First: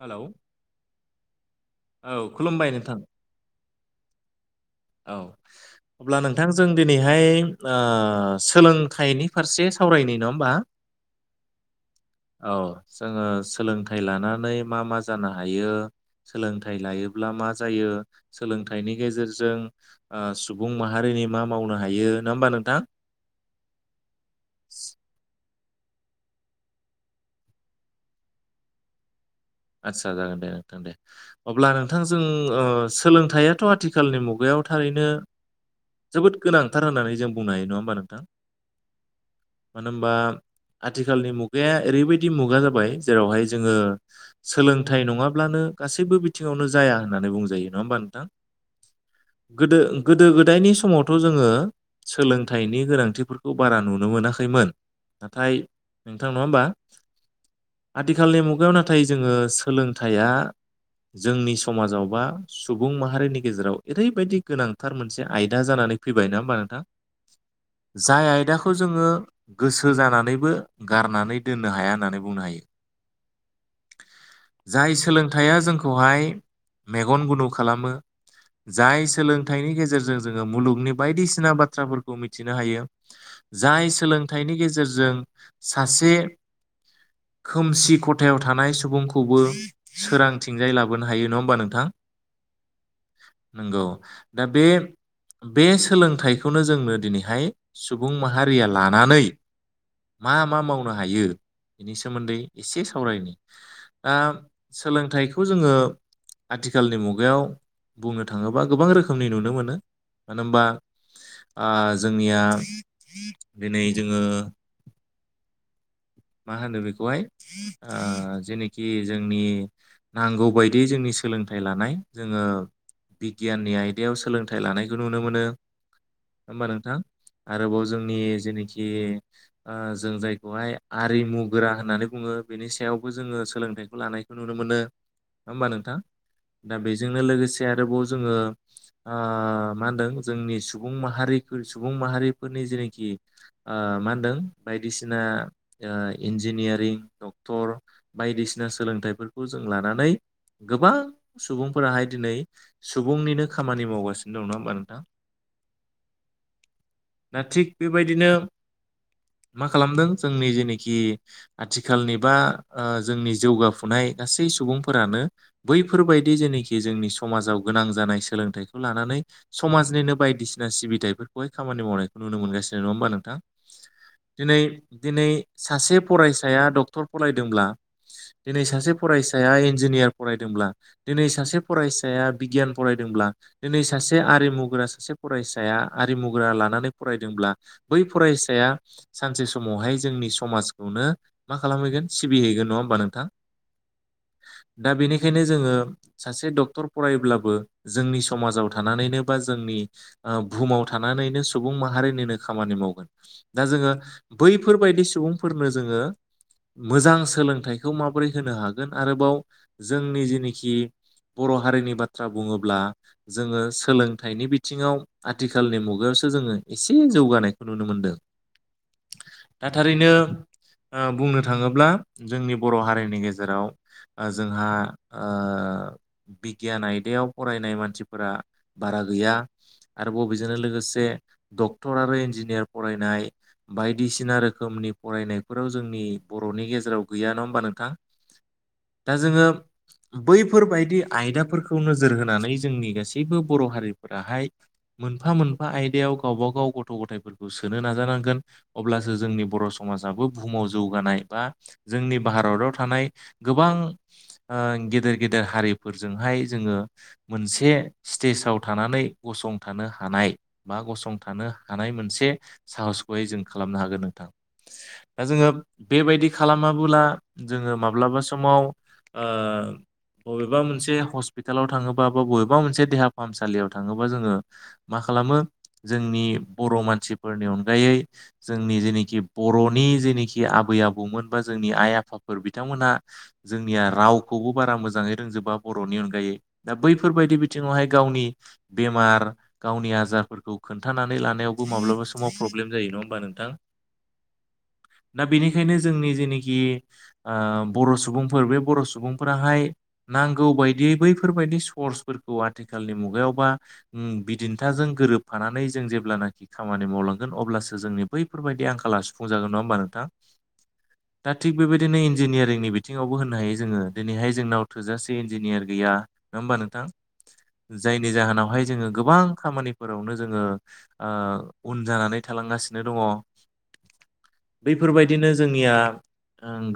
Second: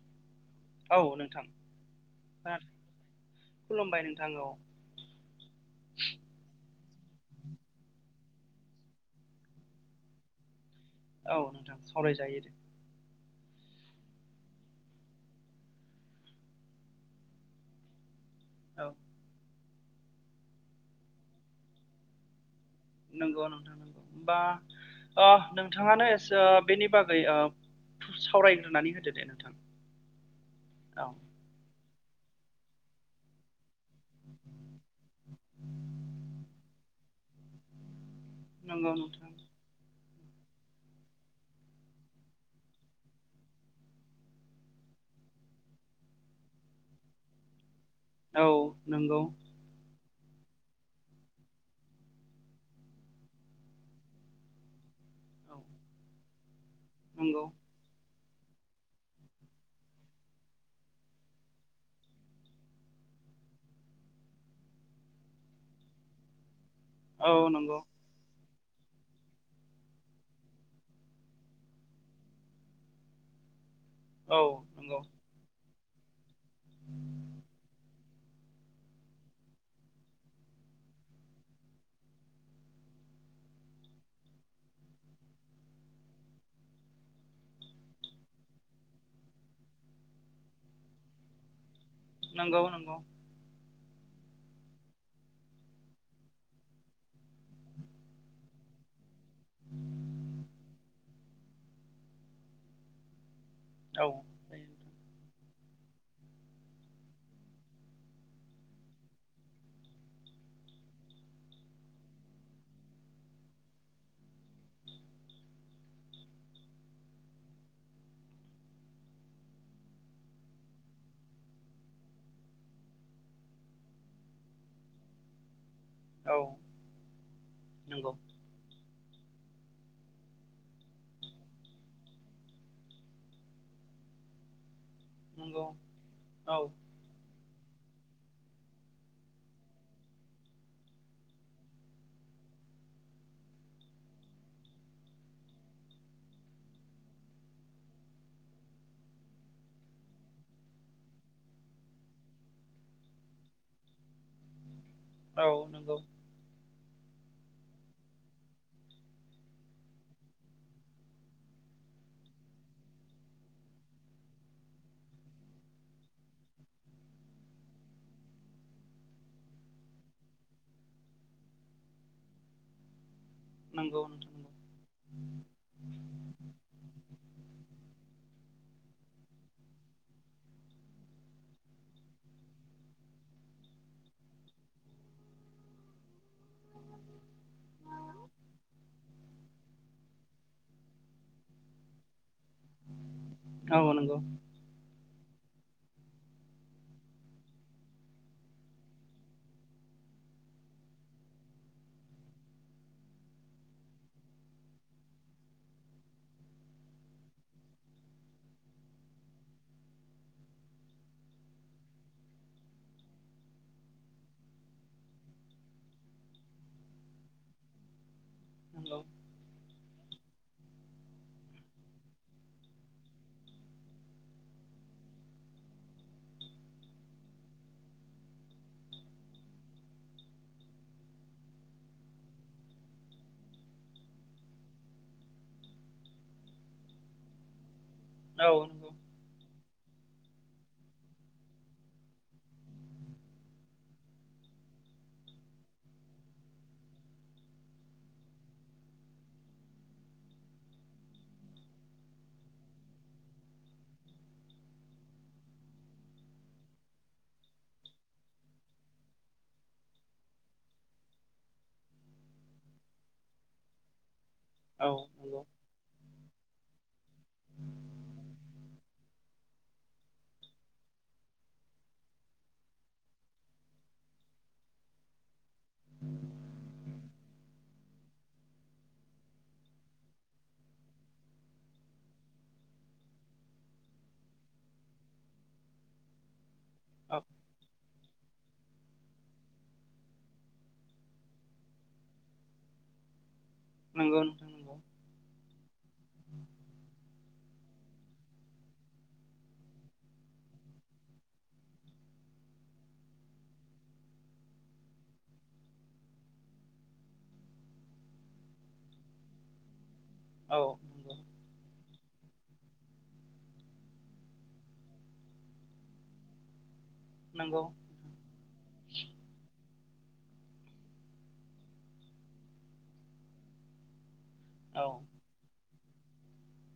Hello औ नोंथां औ खोनादों खुलुमबाय नोंथां। खुलुमबाय नोंथां औ औ अब्ला नोंथां जों दिनैहाय आ सोलोंथाइनि फारसे सावरायनाय नङा होमबा। औ नोंथां सावरायजायो दे औ जोङो सोलोंथाइ लानानै मा मा जानो हायो सोलोंथाइ लायोब्ला मा जायो। औ सोलोंथाइनि गेजेरजों ओ सुबुं माहारिनि मा मावनो हायो नङा होमबा नोंथां। नंगौ नोंथां बा आ नोंथाङानो एसो बेनि बागै आ सावरायग्रोनानै होदो दे नोंथां। चा जागोन दे नोंथां दे औ अब्लानो थां जों ओ सोलोंथाइाथ' आथिखालनि मुगायाव थारैनो जोबोद गोनांथार होननानै जों बुंनो हायो नङा होमबा नोंथां? नंगौ नोंथां। होमबा आथिखालनि मुगाया ओरैबायदि मुगा जाबाय जेरावहाय जोङो सोलोंथाइ नङाब्लानो गासैबो बिथिङावनो जाया होननानै बुंजायो। नङा होमबा नोंथां औ नंगौ गोदो गोदो गोदायनि समावथ' जोङो सोलोंथाइनि गोनांथिफोरखौ बारा नुनो मोनाखैमोन। नाथाय औ नोंथां नङा होमबा? नंगौ थिखालनि मुगायाव नाथाय जोङो सोलोंथाइया जोंनि समाजाव बा सुबुं माहारिनि गेजेराव ओरैबायदि गोनांथार मोनसे आयदा जाना नै फैबाय ना होमबा नोंथां औ नंगौ जाय आयदा खौ जोङो गोसो जानानैबो गारनानै दोननो हाया होननानै बुंनो हायो। औ जाय नंगौ सोलोंथाइया जोंखौहाय मेगन गुनु खालामो जाय सोलोंथाइनि गेजेरजों जोङो मुलुगनि बायदिसिना बाथ्राफोरखौ मिथिनो हायो। जाय सोलोंथाइनि गेजेरजों सासे खोमसि खथ थायाव थानाय सुबुंखौबो सोरांथिंजाय लाबोनो हायो नङा होमबा नोंथां? नंगौ नंगौ। नंगौ दा बे बे सोलोंथाइखौनो जोंनो दिनैहाय सुबुं माहारिया लानानै मा मा मावनो हायो बेनि सोमोन्दै एसे सावरायनि औ दा सोलोंथाइखौ जोङो आथिखालनि मुगायाव बुंनो थाङोबा गोबां रोखोमनि नुनो मोनो मानो होनबा आं जोंनिया दिनै जोङो मा होनो बेखौहाय आ जेनोखि जोंनि नांगौबायायदि जोंनि सोलोंथाइ लानाय जोङो बिगियाननि आयदायाव सोलोंथाइ लानायखौ नुनो मोनो। औ होमबा नोंथां आरोबाव नंगौ जोंनि जेनोखि आं जों जायखौहाय आरिमु गोरा होननानै बुङो। बेनि सायावबो जोङो सोलोंथाइखौ लानायखौ नुनो मोनो। नंगौ होमबा नोंथां औ दा बेजोंनो लोगोसे थे आरोबाव जोङो आ मा होनदों जोंनि सुबुं माहारिफोर सुबुं माहारिफोरनि जेनोखि मा होनदों बायदिसिना आ इन्जिनियारिं दक टर बायदिसिना सोलोंथाइफोरखौ जों लानानै गोबां सुबुंफोराहाय दिनै सुबुंनिनो खामानि मावगासिनो दं नङा होमबा नोंथां? औ नंगौ। दा थिग बेबायदिनो मा खालामदों जोंनि जेनोखि आथिखालनि बा ओ जोंनि जगफुनाय गासै सुबुंफोरानो बैफोरबायायदि जेनेखि जोंनि समाजाव गोनां जानाय सोलोंथाइखौ लानानै समाजनिनो बायदिसिना सिबिथायफोरखौहाय खामानि मावनायखौ नुनो मोनगासिनो नङा होनबा नोंथां नंगौ नोंथां दिनै नंगौ दिनै सासे फरायसाया ड फरायदोंब्ला दिनै सासे फरायसाया इन्जिनियार फरायदोंब्ला दिनै सासे फरायस बिगियान फरायदोंब्ला दिनै सासे आरिमुग्रा सासे फरायसाया आरिमुग्रा लानानै फराय फरायदोंब्ला बै फरायसाया सानसे समावहाय जोंनि समाजखौनो मा खालामैगोन सिबि हैगोन नङा होमबा नोंथां ओ नंगौ बेखायनो जोङो सासे डक्टर फरायायोब्लाबो जोंनि समाजाव थानानैनो बा जोंनि बुहुमाव थानानैनो सुबुं माहारिनिनो खामानि मावगोन दा जोङो बैफोरबायदि सुबुं सुबुंफोरनो जोङो मोजां सोलोंथाइखौ माबोरै होनो हागोन आरोबाव जोंनि जेनेखि बर' हारिनि बाथ्रा बुङोब्ला जोङो सोलोंथाइनि बिथिङाव आथिखालनि मुगायाव जोङो एसे जौगानायखौ नुनो मोनदों नंगौ दा थारैनो ओ बुंनो थाङोब्ला जोंनि बर' हारिनि गेजेराव जोंहा ओ बिगियान आयदायाव फरायनाय मानसिफोरा बारा गैया आरोबाव बेजोंनो लोगोसे डक्टर आरो इन्जिनियार फरायनाय बायदिसिना रोखोमनि फरायनाय फोराव जोंनि बर'नि गेजेराव गैया नङा होमबा नोंथां औ नंगौ दा जोङो बैफोरबायायदि आयदाफोरखौ नोजोर होनानै जोंनि गासैबो बर' हारिफोराहाय मोनफा मोनफा आयदायाव गावब गाव गथ' गथायफोरखौ सोनो नाजानांगोन अब्लासो जोंनि बर' समाज बहुमाव जौगानाय बा जोंनि भारताव थानाय गोबां ओ गे गेदेर गेदेर हारिफोरजोंहाय जोङो मोनसे स्टेसाव थानानै गसंथानो हा हानाय बा गसंथानो हानाय मोनसे साहसखौहाय जों खालामनो हागोन नोंथां औ नंगौ दा जोङो औ बेबायदि खालामाबोला जोङो माब्लाबा समाव ओ बबेबा मोनसे हस्पिटालाव थाङोबाबो बबेबा मोनसे देहा फाहामसालियाव थाङोबा जोङो मा खालाम खालामो जोंनि बर' मानसिफोरनि अनगायै जोंनि जेनोखि बर'नि जेनिखि आबै आबौमोन बा जोंनि आइ आफाफोर बिथांमोनहा जोंनिया रावखौ बो बारा मोजांयै रोंजोबा बर'नि अनगायै दा बैफोरबायदि बिथिङावहाय वाय गावनि बेमार गावनि आजारफोरखौ खोन्थानानै लानायावबो माब्लाबा समाव प्रब्लेम जायो न होनबा नोंथां नंगौ नोंथां नंगौ दा बेनिखायनो जोंनि जेनोखि ओ बर' सुबुंफोर बे बर' सुबुंफोराहाय नांगौ बायदियै बैफोरबायादि सर्सफोर आथिखालनि मुगायावबा बिदिन्थाजों गोरोबफानानै जों जेब्लानाखि खामानि मावलां अब्लासो जोंनि बैफोरबायदि आंखाला सुफुं जागोन नङा होमबा नोंथां औ दिनै इन्जिनियारिंनि बिथिङावबो होन्नो हायो जोङो दिनैहाय जोंनाव थोजासे इन्जिनियार गैया नङा होमबा नोंथां नंगौ जायनि जाहोनावहाय जोङो गोबां खामानि फोरावनो जोङो ओ उन जानानै थालांगासिनो दङ औ बैफोरबायदिनो जोंनिया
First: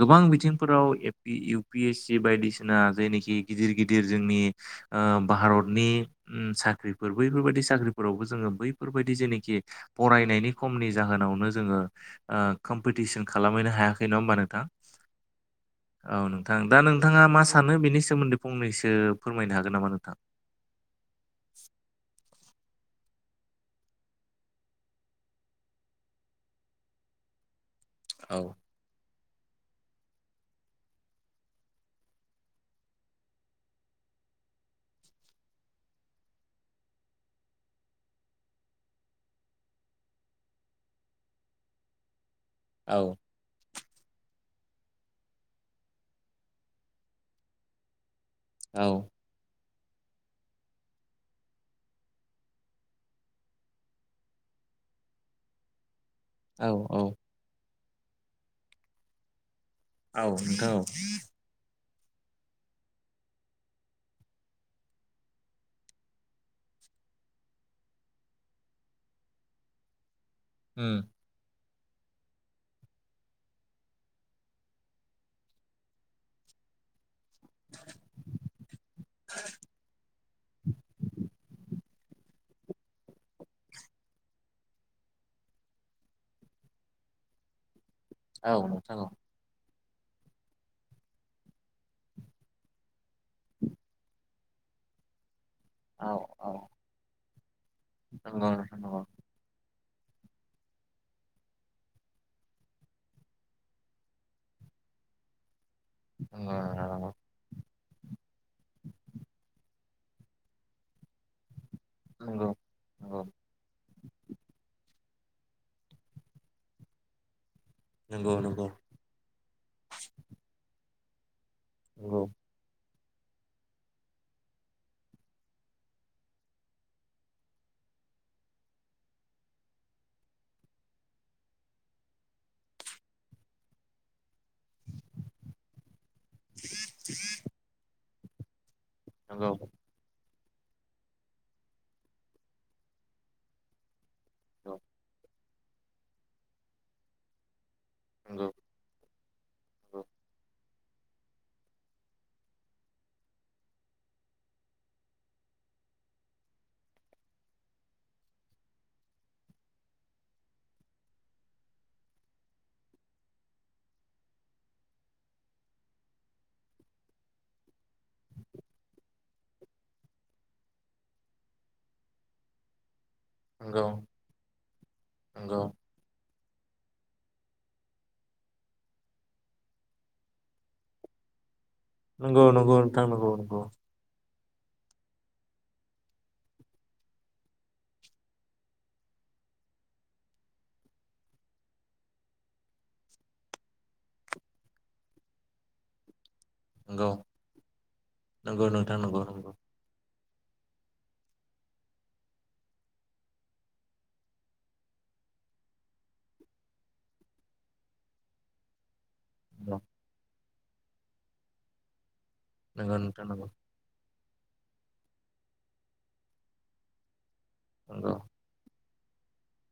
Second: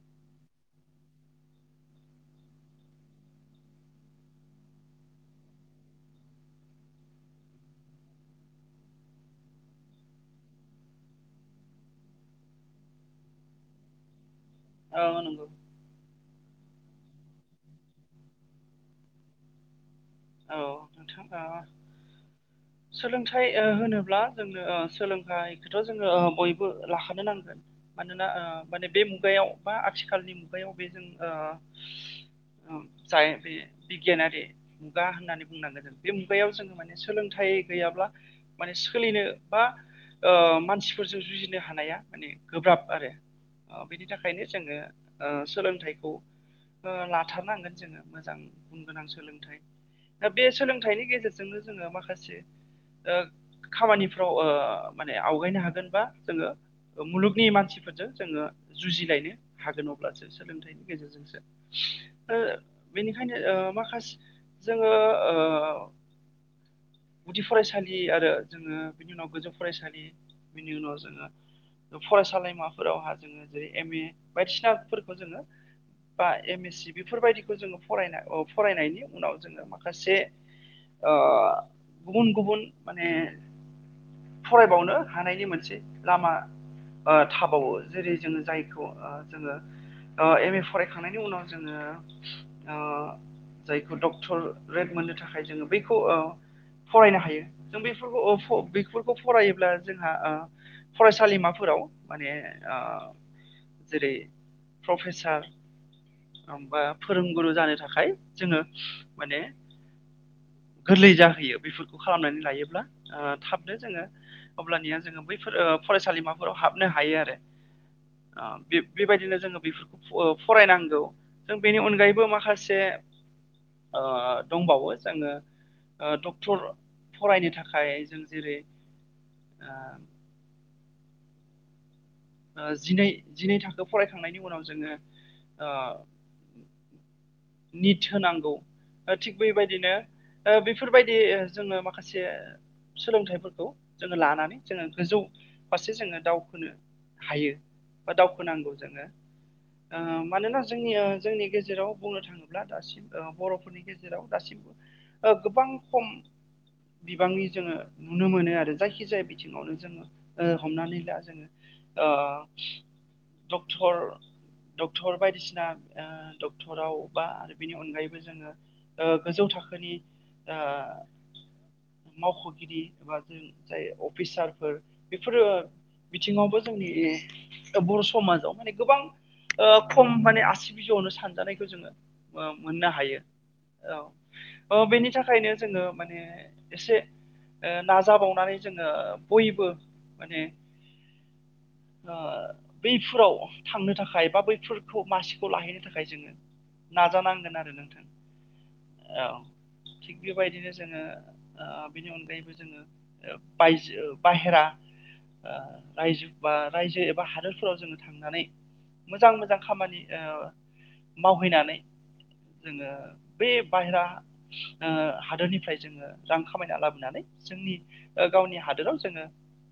गोबां बिथिंफोराव‌ एफि इउ पि एस सि बायदिसिना जायनिखि गिदिर गिदिर जों -नि ओ भारतनि साख्रिफोर बैफोरबायदि साख्रिफोराव जोङो बैफोरबायदि -नेखि फरायनायनि खमनि जाहोनावनो जोङो ओ कम्पिटिसन खालामहैनो हायाखै नङा होमबा नोंथां औ नंगौ औ नों नोंथां दा नोंथाङा मा सानो बेनि सोमोन्दै फंनैसो फोरमायनो हागोन नामा नोंथां औ नोंथां ओ सोलों -थाइ ओ होनोब्ला जोंनो सोलोंथाइखौथ' जोङो ओ बयबो लाखानो नांगोन मानोना औ ओ माने बे मुगायाव बा आथिखालनि मुगायाव बे जों ओ बिगियानारि गा होननानै बुंनांगोन जों। बे मुगायाव जोङो माने सोलोंथाइ गैयाब्ला माने सोलिनो बा ओ मानसिफोरजों जुजिनो हानाया माने गोब्राब औ आरो। अ' बिनि थाखायनो जोङो, ओ सोलोंथाइखौ लाथारनांगोन जोङो। मोजां गुन औ गोनां सोलोंथाइ। दा बे सोलोंथाइनि गेजेरजोंनो जोङो माखासे ओ खामानिफ्राव ओ माने आवगायनो हागोनबा जोङो औ औ मुलुगनि मानसिफोरजों जोङो जुजिलायनो हागोन औ अब्लासो नोंथां औ सोलोंथाइनि गेजेरजोंसो ओ बेनिखायनो ओ माखास जोङो ओ गुदि फरायसालि आरो जोङो बिनि उनाव गोजौ फरायसालि। बिनि उम उनाव जोङो ओ फरायसालिमाफोरावहा जोङो जेरै एम ए बायदिसिनाफोरखौ जोङो। बा एम एस सि बेफोरबायदिखौ जोङो फराय फरायनायनि उनाव जोङो माखासे ओ गुबुन गुबुन माने फरायबावनो हानायनि मोनसे लामा ओ थाबावो। जेरै जोङो औ जायखौ नोंथां औ आ जोङो ओ एम ए फरायखांनायनि उनाव जोङो ओ जाय फोर डक्टर रेड मोननो थाखाय जोङो बैखौ औ ओ औ फरायनो हायो। जों बैफोरखौ अफ नंगौ नोंथां नंगौ नंगौ बैफोरखौ फरायोब्ला। जोंहा ओ फरायसालिमाफोराव माने ओ जेरै प्रफेसार आमबा नोंथां नंगौ। फोरोंगुरु जानो थाखाय जोङो। माने गोरलै जाहैयो। बेफोरखौ खालामनानै नंगौ लायोब्ला आ थाबनो जोङो अब्लानिया जोङो बैफोर ओ फसालिमाफोराव हाबनो हायो आरो। नंगौ आ नंगौ बे-बेबायदिनो जोङो बेफोरखौ अ फरायनांगौ नों बेनि नंगौ अनगायैबो माखासे ओ दंबावो जोङो। ओ डक्टर फरायनो थाखाय जों जेरै आ ओ जिनै जिनै थाखो फरायखांनायनि उनाव जोङो ओ निथ होनांगौ। ओ थिग नंगौ बेबायदिनो ओ बेफोरबायदि ओ जोङो माखासे सोलोंथाइफोरखौ जोङो लानानै जोङो गोजौ फारसे जोङो दावखोनो हायो। बा नंगौ दावखोनांगौ जोङो। ओ मानोना जोंनिया जोंनि गेजेराव बुंनो थाङोब्ला दासिम ऐ बर'फोरनि गेजेराव दासिमबो ओ गोबां खम [inaudible] बिबांनि जोङो नुनो मोनो आरो। जायखि जाया बिथिङावनो जोङो ओ हमनानै ला जोङो। आ डक्टर डक्टर बायदिसिना ओ डक्टराव बा आरो बेनि अनगायैबो जोङो ओ गोजौ थाख थाखोनि आ मावख'गिरि एबा ओं जाय नंगौ अफिसारफोर बेफोरो नंगौ बिथिङावबो जोंनि बर' समाजाव माने गोबां ओ खम माने आसि बिजौआवनो सानजानाय खौ जोङो नंगौ नंगौ ओ मोननो नोंथां हायो। नंगौ नंगौ ओ ओ बेनि थाखायनो जोङो माने एसे ओ नाजाबावनानै जोङो बयबो माने ओ बैफोराव थांनो थाखाय बा बैफोरखौ मासिखौ लाहैनो थाखाय जोङो। नाजानांगोन आरो नोंथां। नंगौ नंगौ नोंथां नंगौ औ नंगौ थिग बेबायदिनो जोङो ओ बिनि अनगायैबो जोङो ओ बायजो बाहेरा आ आयजो बा रायजो एबा हादोरफोराव जोङो थांनानै मोजां मोजां खामानि ओ मावहैनानै जोङो नंगौ नोंथां बे नंगौ बायेरा हादोरनिफ्राय जोङो रां खामायना लाबोनानै जोंनि गावनि हादोराव। जोङो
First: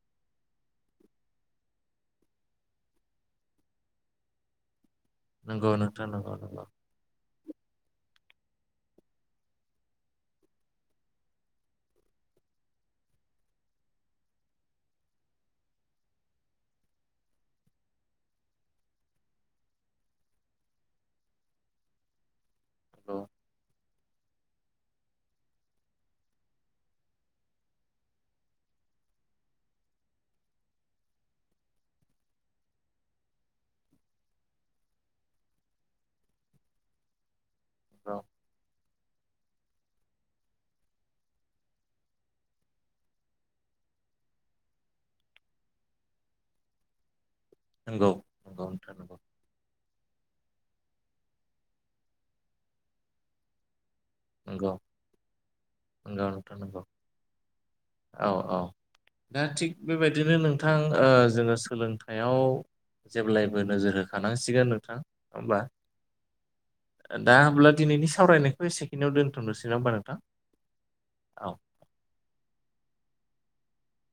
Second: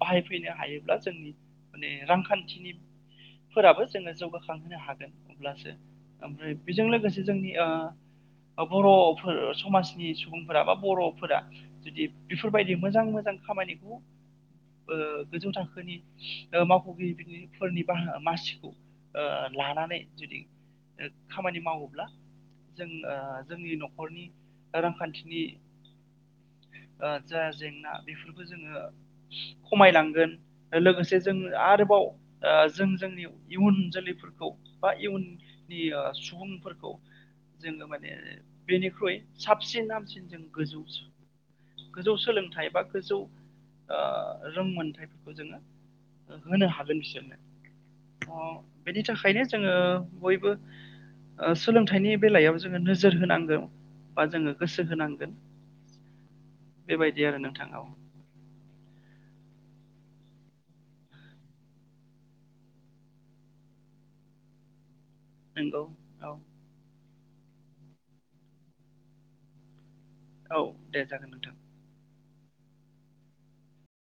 बाहायफैनो हायोब्ला जोंनि माने रांखान्थिनिफोराबो जोङो जौगाखांहोनो हागोन। अब्लासो नंगौ नंगौ नोंथां नंगौ ओमफ्राय नंगौ बेजों लोगोसे जोंनि बर'फोर समाजनि सुबुंफोरा बा बर'फोरा जुदि बेफोरबायदि मोजां मोजां खामानिखौ गोजौ थाखोनि मावख'गिरि फोरनि बाह मासिखौ लानानै जुदि खामानि मावोब्ला जों जोंनि न'खर न'खरनि रांखान्थिनि जा जेंना बेफोरबो जोङो खमायलांगोन लोगोसे जों आरोबाव जों जोंनि इयुन जोलैफोरखौ बा इयुन नि सुबुंफोरखौ जोङो माने बेनिख्रुइ साबसिन हामसिन जों गोजौसिन गोजौ सोलोंथाइ बा गोजौ रोंमोनथाइफोरखौ जोङो होनो हागोन बिसोरनो नंगौ नंगौ अ नंगौ नोंथां बेनि नंगौ थाखायनो जोङो बयबो सोलोंथाइनि बेलायाव जोङो नोजोर होनांगौ। बा जोङो नंगौ गोसो होनांगोन नंगौ नोंथां नंगौ बेबायदि आरो नोंथां औ। औ औ दा थिग बेबायदिनो नोंथां जोङो सोलोंथायाइयाव जेब्लायबो नोजोर होखानांसिगोन नोंथां। होमबा नंगौ औ दा होमब्ला दिनैनि सावरायनायखौ एसेखि्आव दोनथ'नोसै ना ह होनबा? औ दे जागोन नोंथां।